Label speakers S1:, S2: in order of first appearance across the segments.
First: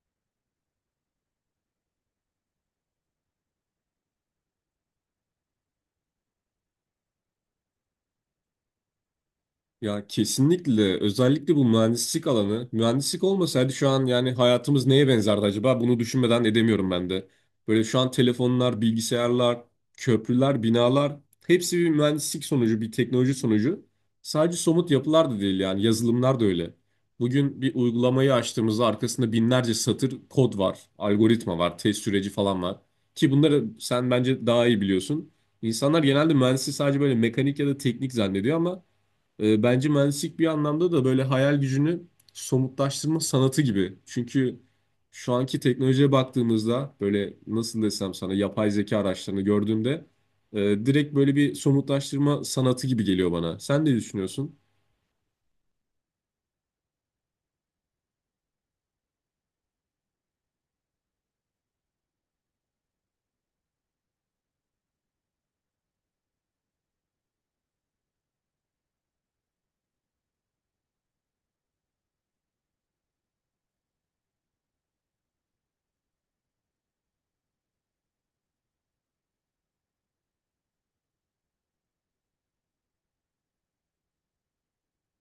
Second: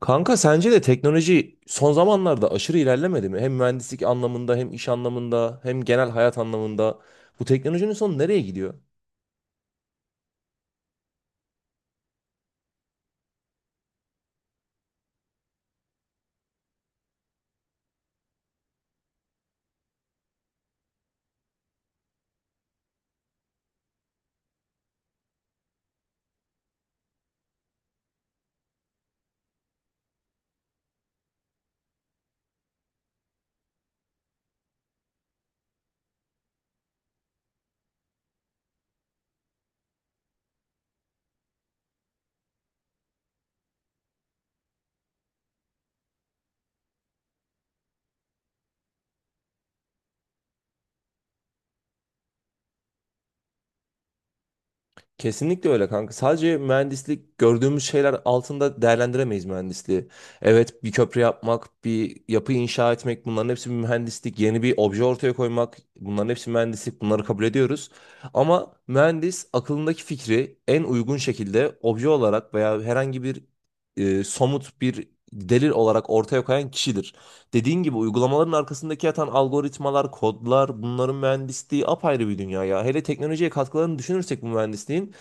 S1: Kanka sence de teknoloji son zamanlarda aşırı ilerlemedi mi? Hem mühendislik anlamında hem iş anlamında hem genel hayat anlamında. Bu teknolojinin sonu nereye gidiyor?
S2: Ya kesinlikle, özellikle bu mühendislik alanı, mühendislik olmasaydı şu an yani hayatımız neye benzerdi acaba, bunu düşünmeden edemiyorum ben de. Böyle şu an telefonlar, bilgisayarlar, köprüler, binalar hepsi bir mühendislik sonucu, bir teknoloji sonucu. Sadece somut yapılar da değil yani, yazılımlar da öyle. Bugün bir uygulamayı açtığımızda arkasında binlerce satır kod var, algoritma var, test süreci falan var. Ki bunları sen bence daha iyi biliyorsun. İnsanlar genelde mühendisliği sadece böyle mekanik ya da teknik zannediyor ama bence mühendislik bir anlamda da böyle hayal gücünü somutlaştırma sanatı gibi. Çünkü şu anki teknolojiye baktığımızda böyle nasıl desem sana, yapay zeka araçlarını gördüğümde direkt böyle bir somutlaştırma sanatı gibi geliyor bana. Sen ne düşünüyorsun?
S1: Kesinlikle öyle kanka. Sadece mühendislik gördüğümüz şeyler altında değerlendiremeyiz mühendisliği. Evet, bir köprü yapmak, bir yapı inşa etmek bunların hepsi bir mühendislik. Yeni bir obje ortaya koymak bunların hepsi mühendislik. Bunları kabul ediyoruz. Ama mühendis aklındaki fikri en uygun şekilde obje olarak veya herhangi bir somut bir delil olarak ortaya koyan kişidir. Dediğin gibi uygulamaların arkasındaki yatan algoritmalar, kodlar bunların mühendisliği apayrı bir dünya ya. Hele teknolojiye katkılarını düşünürsek bu mühendisliğin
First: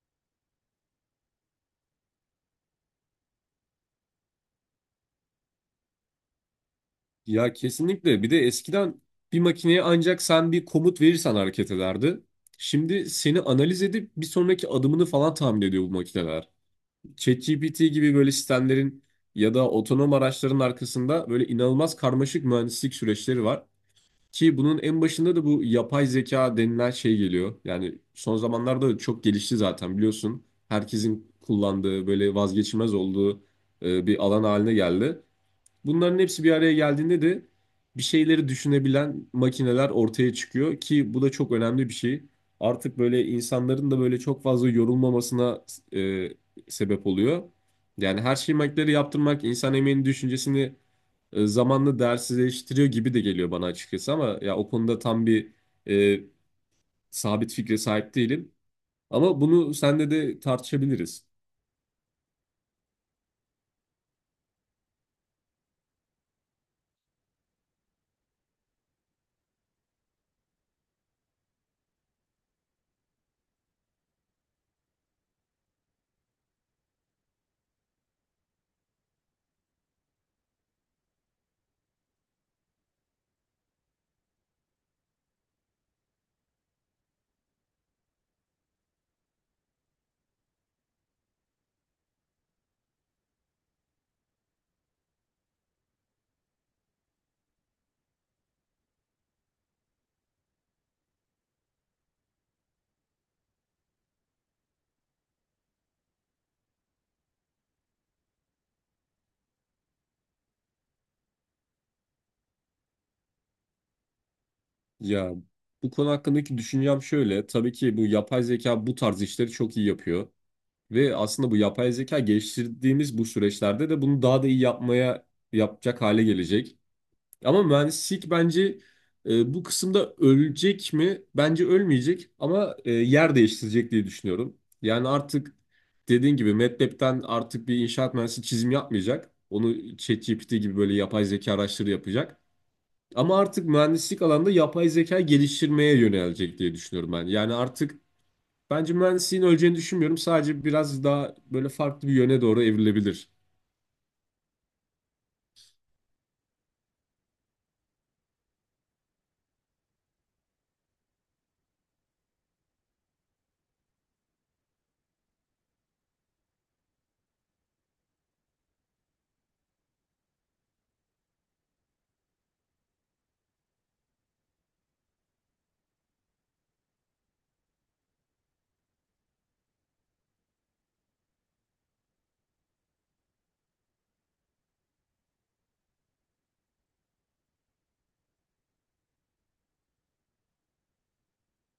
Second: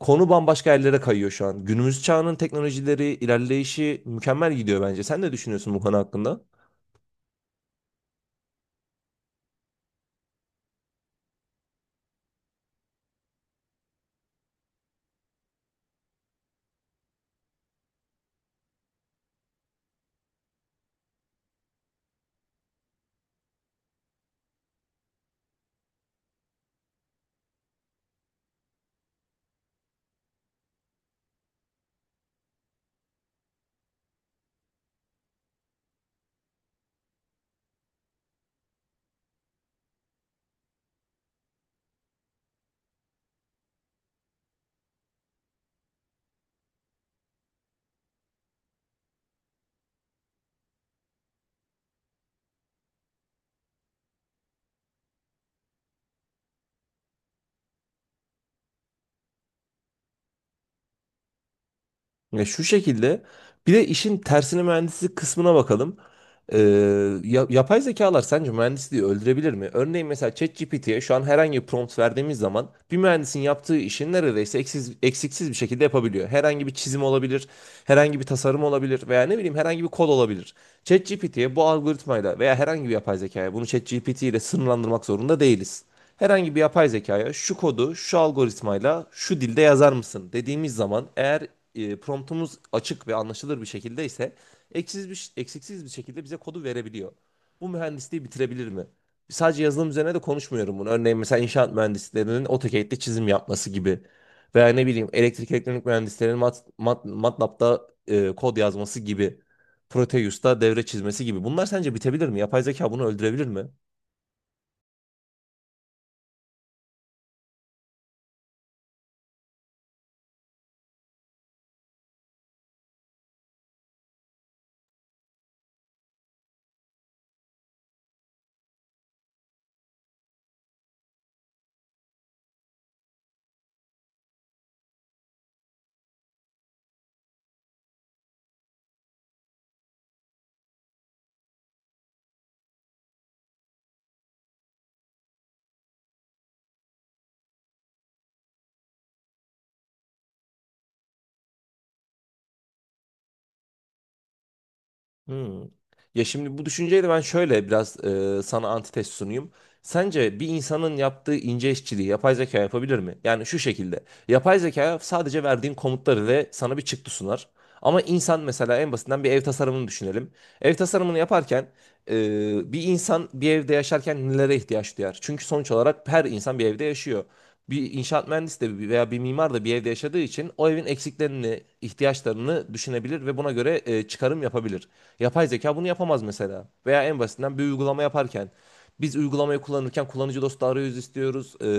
S1: konu bambaşka yerlere kayıyor şu an. Günümüz çağının teknolojileri, ilerleyişi mükemmel gidiyor bence. Sen ne düşünüyorsun bu konu hakkında?
S2: Ya kesinlikle. Bir de eskiden bir makineye ancak sen bir komut verirsen hareket ederdi. Şimdi seni analiz edip bir sonraki adımını falan tahmin ediyor bu makineler. ChatGPT gibi böyle sistemlerin ya da otonom araçların arkasında böyle inanılmaz karmaşık mühendislik süreçleri var. Ki bunun en başında da bu yapay zeka denilen şey geliyor. Yani son zamanlarda da çok gelişti zaten, biliyorsun. Herkesin kullandığı, böyle vazgeçilmez olduğu bir alan haline geldi. Bunların hepsi bir araya geldiğinde de bir şeyleri düşünebilen makineler ortaya çıkıyor ki bu da çok önemli bir şey. Artık böyle insanların da böyle çok fazla yorulmamasına e, sebep oluyor. Yani her şeyi makineleri yaptırmak insan emeğinin düşüncesini zamanla değersizleştiriyor gibi de geliyor bana açıkçası, ama ya o konuda tam bir e, sabit fikre sahip değilim. Ama bunu senle de tartışabiliriz.
S1: Ya şu şekilde, bir de işin tersine mühendislik kısmına bakalım. Ee, Yapay zekalar sence mühendisliği öldürebilir mi? Örneğin mesela ChatGPT'ye şu an herhangi bir prompt verdiğimiz zaman bir mühendisin yaptığı işi neredeyse eksiksiz bir şekilde yapabiliyor. Herhangi bir çizim olabilir, herhangi bir tasarım olabilir veya ne bileyim herhangi bir kod olabilir. ChatGPT'ye bu algoritmayla veya herhangi bir yapay zekaya bunu ChatGPT ile sınırlandırmak zorunda değiliz. Herhangi bir yapay zekaya şu kodu şu algoritmayla şu dilde yazar mısın dediğimiz zaman, eğer promptumuz açık ve anlaşılır bir şekilde ise eksiksiz bir şekilde bize kodu verebiliyor. Bu mühendisliği bitirebilir mi? Sadece yazılım üzerine de konuşmuyorum bunu. Örneğin mesela inşaat mühendislerinin AutoCAD'de çizim yapması gibi. Veya ne bileyim elektrik elektronik mühendislerinin MATLAB'da kod yazması gibi. Proteus'ta devre çizmesi gibi. Bunlar sence bitebilir mi? Yapay zeka bunu öldürebilir mi?
S2: Ya bu konu hakkındaki düşüncem şöyle. Tabii ki bu yapay zeka bu tarz işleri çok iyi yapıyor. Ve aslında bu yapay zeka geliştirdiğimiz bu süreçlerde de bunu daha da iyi yapacak hale gelecek. Ama mühendislik bence bu kısımda ölecek mi? Bence ölmeyecek, ama yer değiştirecek diye düşünüyorum. Yani artık dediğin gibi MATLAB'den artık bir inşaat mühendisi çizim yapmayacak. Onu ChatGPT gibi böyle yapay zeka araçları yapacak. Ama artık mühendislik alanda yapay zeka geliştirmeye yönelecek diye düşünüyorum ben. Yani artık bence mühendisliğin öleceğini düşünmüyorum. Sadece biraz daha böyle farklı bir yöne doğru evrilebilir.
S1: Hmm. Ya şimdi bu düşünceyle ben şöyle biraz sana antitez sunayım. Sence bir insanın yaptığı ince işçiliği yapay zeka yapabilir mi? Yani şu şekilde. Yapay zeka sadece verdiğin komutları ve sana bir çıktı sunar. Ama insan, mesela en basitinden bir ev tasarımını düşünelim. Ev tasarımını yaparken bir insan bir evde yaşarken nelere ihtiyaç duyar? Çünkü sonuç olarak her insan bir evde yaşıyor, bir inşaat mühendisi de veya bir mimar da bir evde yaşadığı için o evin eksiklerini, ihtiyaçlarını düşünebilir ve buna göre çıkarım yapabilir. Yapay zeka bunu yapamaz mesela. Veya en basitinden bir uygulama yaparken biz uygulamayı kullanırken kullanıcı dostu arayüz istiyoruz,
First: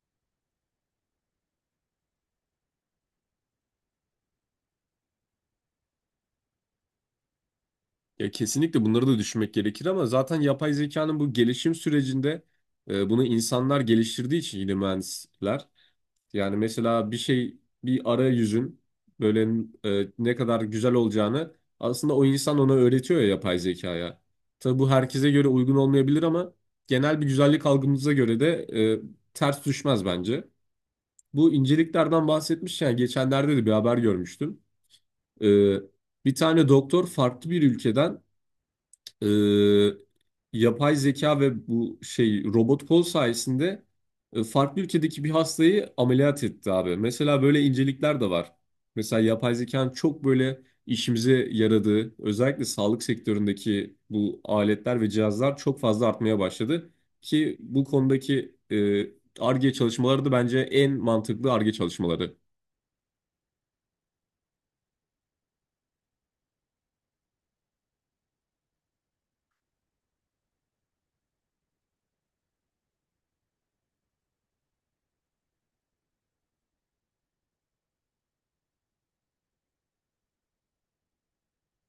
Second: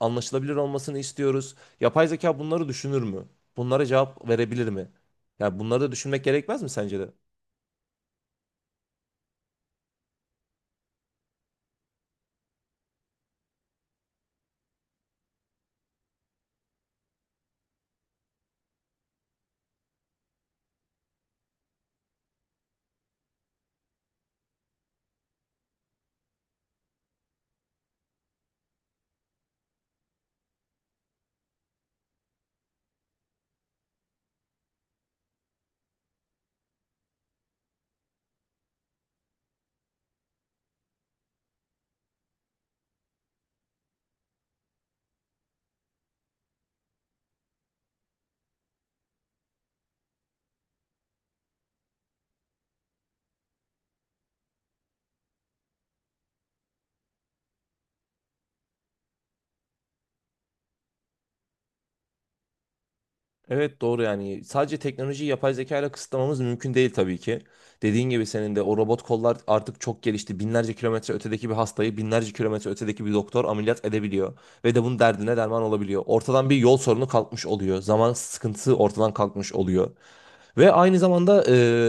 S1: anlaşılabilir olmasını istiyoruz. Yapay zeka bunları düşünür mü? Bunlara cevap verebilir mi? Ya bunları da düşünmek gerekmez mi sence de?
S2: Ya kesinlikle bunları da düşünmek gerekir, ama zaten yapay zekanın bu gelişim sürecinde bunu insanlar geliştirdiği için, yine mühendisler. Yani mesela bir şey, bir arayüzün böyle ne kadar güzel olacağını aslında o insan ona öğretiyor ya, yapay zekaya. Tabii bu herkese göre uygun olmayabilir, ama genel bir güzellik algımıza göre de e, ters düşmez bence. Bu inceliklerden bahsetmişken geçenlerde de bir haber görmüştüm. Ee, Bir tane doktor farklı bir ülkeden e, yapay zeka ve bu şey robot kol sayesinde farklı ülkedeki bir hastayı ameliyat etti abi. Mesela böyle incelikler de var. Mesela yapay zekanın çok böyle işimize yaradığı, özellikle sağlık sektöründeki bu aletler ve cihazlar çok fazla artmaya başladı. Ki bu konudaki Ar-Ge çalışmaları da bence en mantıklı Ar-Ge çalışmaları.
S1: Evet, doğru. Yani sadece teknolojiyi yapay zeka ile kısıtlamamız mümkün değil tabii ki. Dediğin gibi, senin de o robot kollar artık çok gelişti. Binlerce kilometre ötedeki bir hastayı binlerce kilometre ötedeki bir doktor ameliyat edebiliyor. Ve de bunun derdine derman olabiliyor. Ortadan bir yol sorunu kalkmış oluyor. Zaman sıkıntısı ortadan kalkmış oluyor. Ve aynı zamanda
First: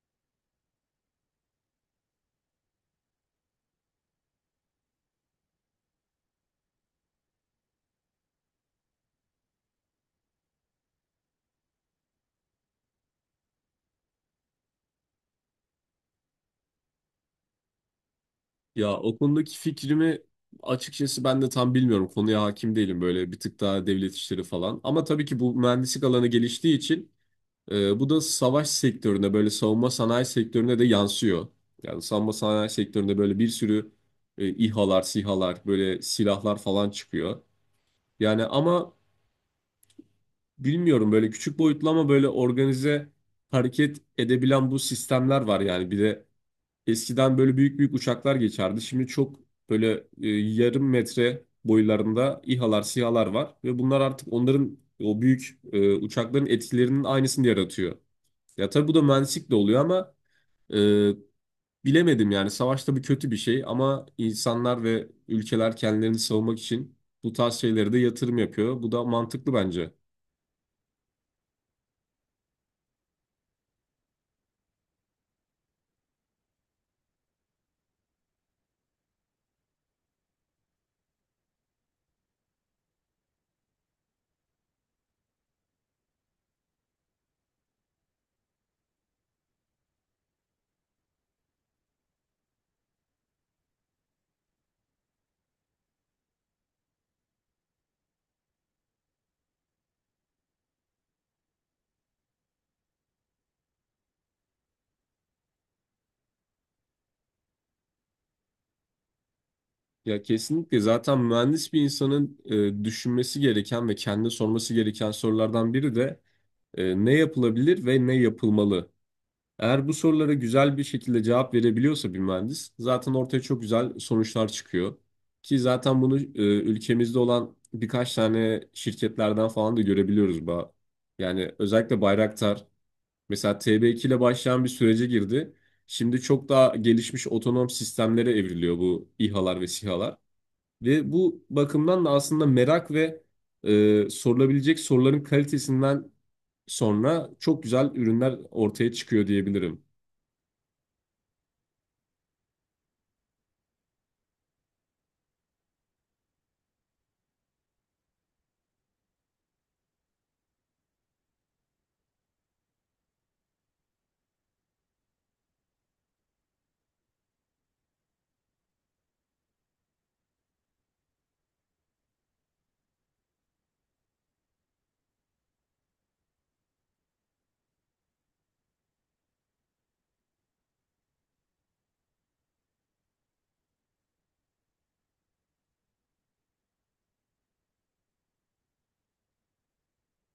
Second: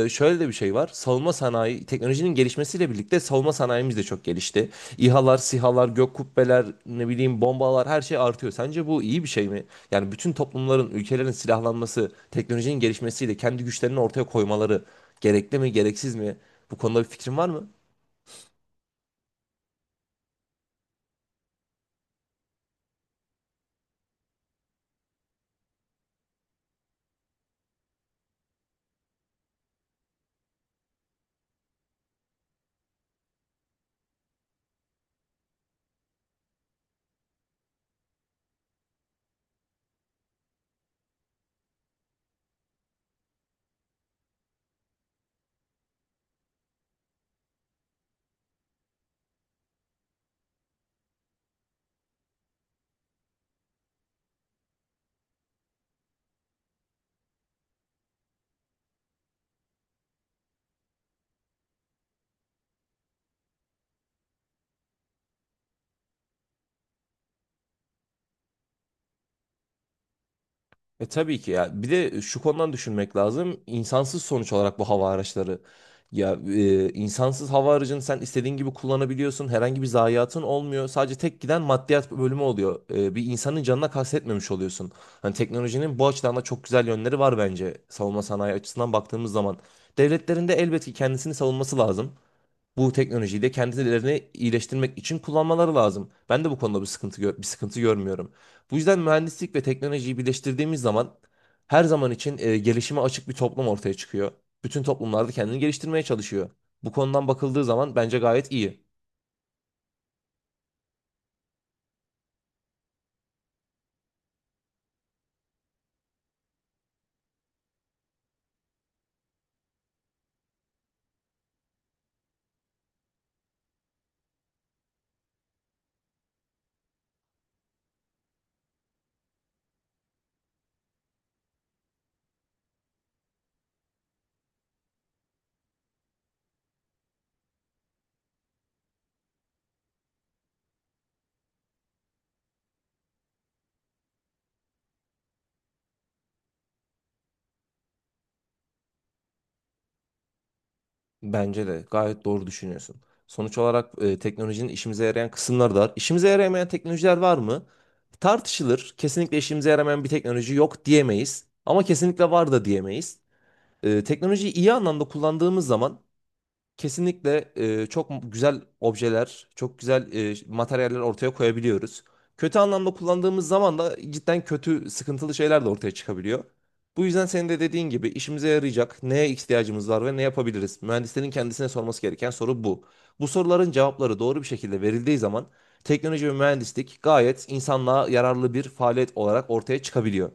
S1: şöyle de bir şey var. Savunma sanayi, teknolojinin gelişmesiyle birlikte savunma sanayimiz de çok gelişti. İHA'lar, SİHA'lar, gök kubbeler, ne bileyim bombalar, her şey artıyor. Sence bu iyi bir şey mi? Yani bütün toplumların, ülkelerin silahlanması, teknolojinin gelişmesiyle kendi güçlerini ortaya koymaları gerekli mi, gereksiz mi? Bu konuda bir fikrin var mı?
S2: Ya o konudaki fikrimi açıkçası ben de tam bilmiyorum. Konuya hakim değilim, böyle bir tık daha devlet işleri falan. Ama tabii ki bu mühendislik alanı geliştiği için bu da savaş sektörüne, böyle savunma sanayi sektörüne de yansıyor. Yani savunma sanayi sektöründe böyle bir sürü İHA'lar, SİHA'lar, böyle silahlar falan çıkıyor. Yani ama bilmiyorum, böyle küçük boyutlu ama böyle organize hareket edebilen bu sistemler var yani. Bir de eskiden böyle büyük büyük uçaklar geçerdi. Şimdi çok böyle yarım metre boylarında İHA'lar, SİHA'lar var ve bunlar artık onların o büyük uçakların etkilerinin aynısını yaratıyor. Ya tabii bu da mühendislik de oluyor ama e, bilemedim yani, savaş tabii kötü bir şey, ama insanlar ve ülkeler kendilerini savunmak için bu tarz şeylere de yatırım yapıyor. Bu da mantıklı bence.
S1: E tabii ki ya. Bir de şu konudan düşünmek lazım. İnsansız, sonuç olarak bu hava araçları. Ya insansız hava aracını sen istediğin gibi kullanabiliyorsun. Herhangi bir zayiatın olmuyor. Sadece tek giden maddiyat bölümü oluyor. E, bir insanın canına kastetmemiş oluyorsun. Hani teknolojinin bu açıdan da çok güzel yönleri var bence. Savunma sanayi açısından baktığımız zaman. Devletlerin de elbette ki kendisini savunması lazım, bu teknolojiyi de kendilerini iyileştirmek için kullanmaları lazım. Ben de bu konuda bir sıkıntı görmüyorum. Bu yüzden mühendislik ve teknolojiyi birleştirdiğimiz zaman her zaman için gelişime açık bir toplum ortaya çıkıyor. Bütün toplumlarda kendini geliştirmeye çalışıyor. Bu konudan bakıldığı zaman bence gayet iyi.
S2: Ya kesinlikle, zaten mühendis bir insanın düşünmesi gereken ve kendine sorması gereken sorulardan biri de, E, ne yapılabilir ve ne yapılmalı? Eğer bu sorulara güzel bir şekilde cevap verebiliyorsa bir mühendis, zaten ortaya çok güzel sonuçlar çıkıyor. Ki zaten bunu ülkemizde olan birkaç tane şirketlerden falan da görebiliyoruz. Yani özellikle Bayraktar mesela TB2 ile başlayan bir sürece girdi. Şimdi çok daha gelişmiş otonom sistemlere evriliyor bu İHA'lar ve SİHA'lar. Ve bu bakımdan da aslında merak ve sorulabilecek soruların kalitesinden sonra çok güzel ürünler ortaya çıkıyor diyebilirim.
S1: Bence de gayet doğru düşünüyorsun. Sonuç olarak teknolojinin işimize yarayan kısımları da var. İşimize yaramayan teknolojiler var mı? Tartışılır. Kesinlikle işimize yaramayan bir teknoloji yok diyemeyiz. Ama kesinlikle var da diyemeyiz. E, teknolojiyi iyi anlamda kullandığımız zaman kesinlikle çok güzel objeler, çok güzel materyaller ortaya koyabiliyoruz. Kötü anlamda kullandığımız zaman da cidden kötü, sıkıntılı şeyler de ortaya çıkabiliyor. Bu yüzden senin de dediğin gibi, işimize yarayacak neye ihtiyacımız var ve ne yapabiliriz? Mühendislerin kendisine sorması gereken soru bu. Bu soruların cevapları doğru bir şekilde verildiği zaman teknoloji ve mühendislik gayet insanlığa yararlı bir faaliyet olarak ortaya çıkabiliyor.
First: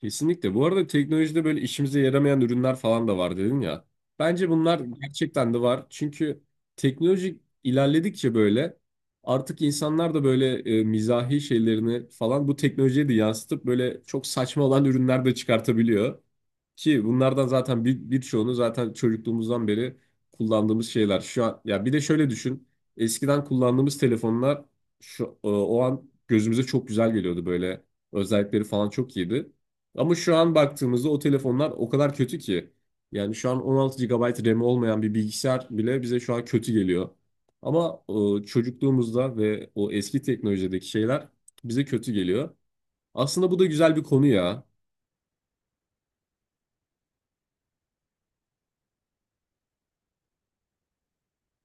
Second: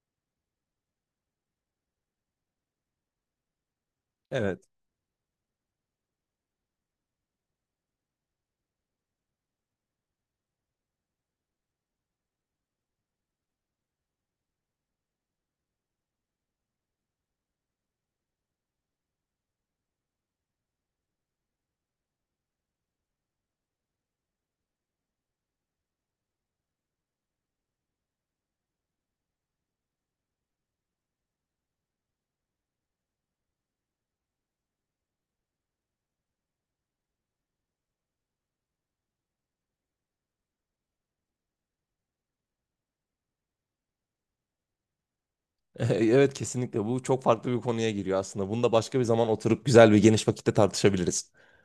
S2: Kesinlikle. Bu arada teknolojide böyle işimize yaramayan ürünler falan da var dedin ya. Bence
S1: Evet.
S2: bunlar gerçekten de var. Çünkü teknoloji ilerledikçe böyle artık insanlar da böyle mizahi şeylerini falan bu teknolojiye de yansıtıp böyle çok saçma olan ürünler de çıkartabiliyor. Ki bunlardan zaten birçoğunu zaten çocukluğumuzdan beri kullandığımız şeyler. Şu an ya, bir de şöyle düşün. Eskiden kullandığımız telefonlar şu o an gözümüze çok güzel geliyordu böyle. Özellikleri falan çok iyiydi. Ama şu an baktığımızda o telefonlar o kadar kötü ki. Yani şu an 16 gigabayt RAM olmayan bir bilgisayar bile bize şu an kötü geliyor. Ama çocukluğumuzda ve o eski teknolojideki şeyler bize kötü geliyor. Aslında bu da güzel bir konu ya.
S1: Evet, kesinlikle bu çok farklı bir konuya giriyor aslında. Bunu da başka bir zaman oturup güzel ve geniş vakitte tartışabiliriz.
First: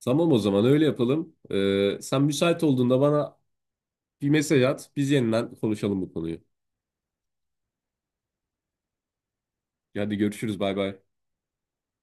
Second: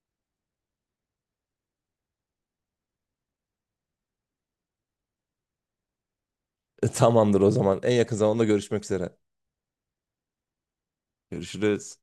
S2: Tamam, o zaman öyle yapalım. Sen müsait olduğunda bana bir mesaj at. Biz yeniden konuşalım bu konuyu.
S1: E, tamamdır o zaman. En yakın zamanda görüşmek üzere.
S2: Hadi görüşürüz. Bay bay.
S1: Görüşürüz.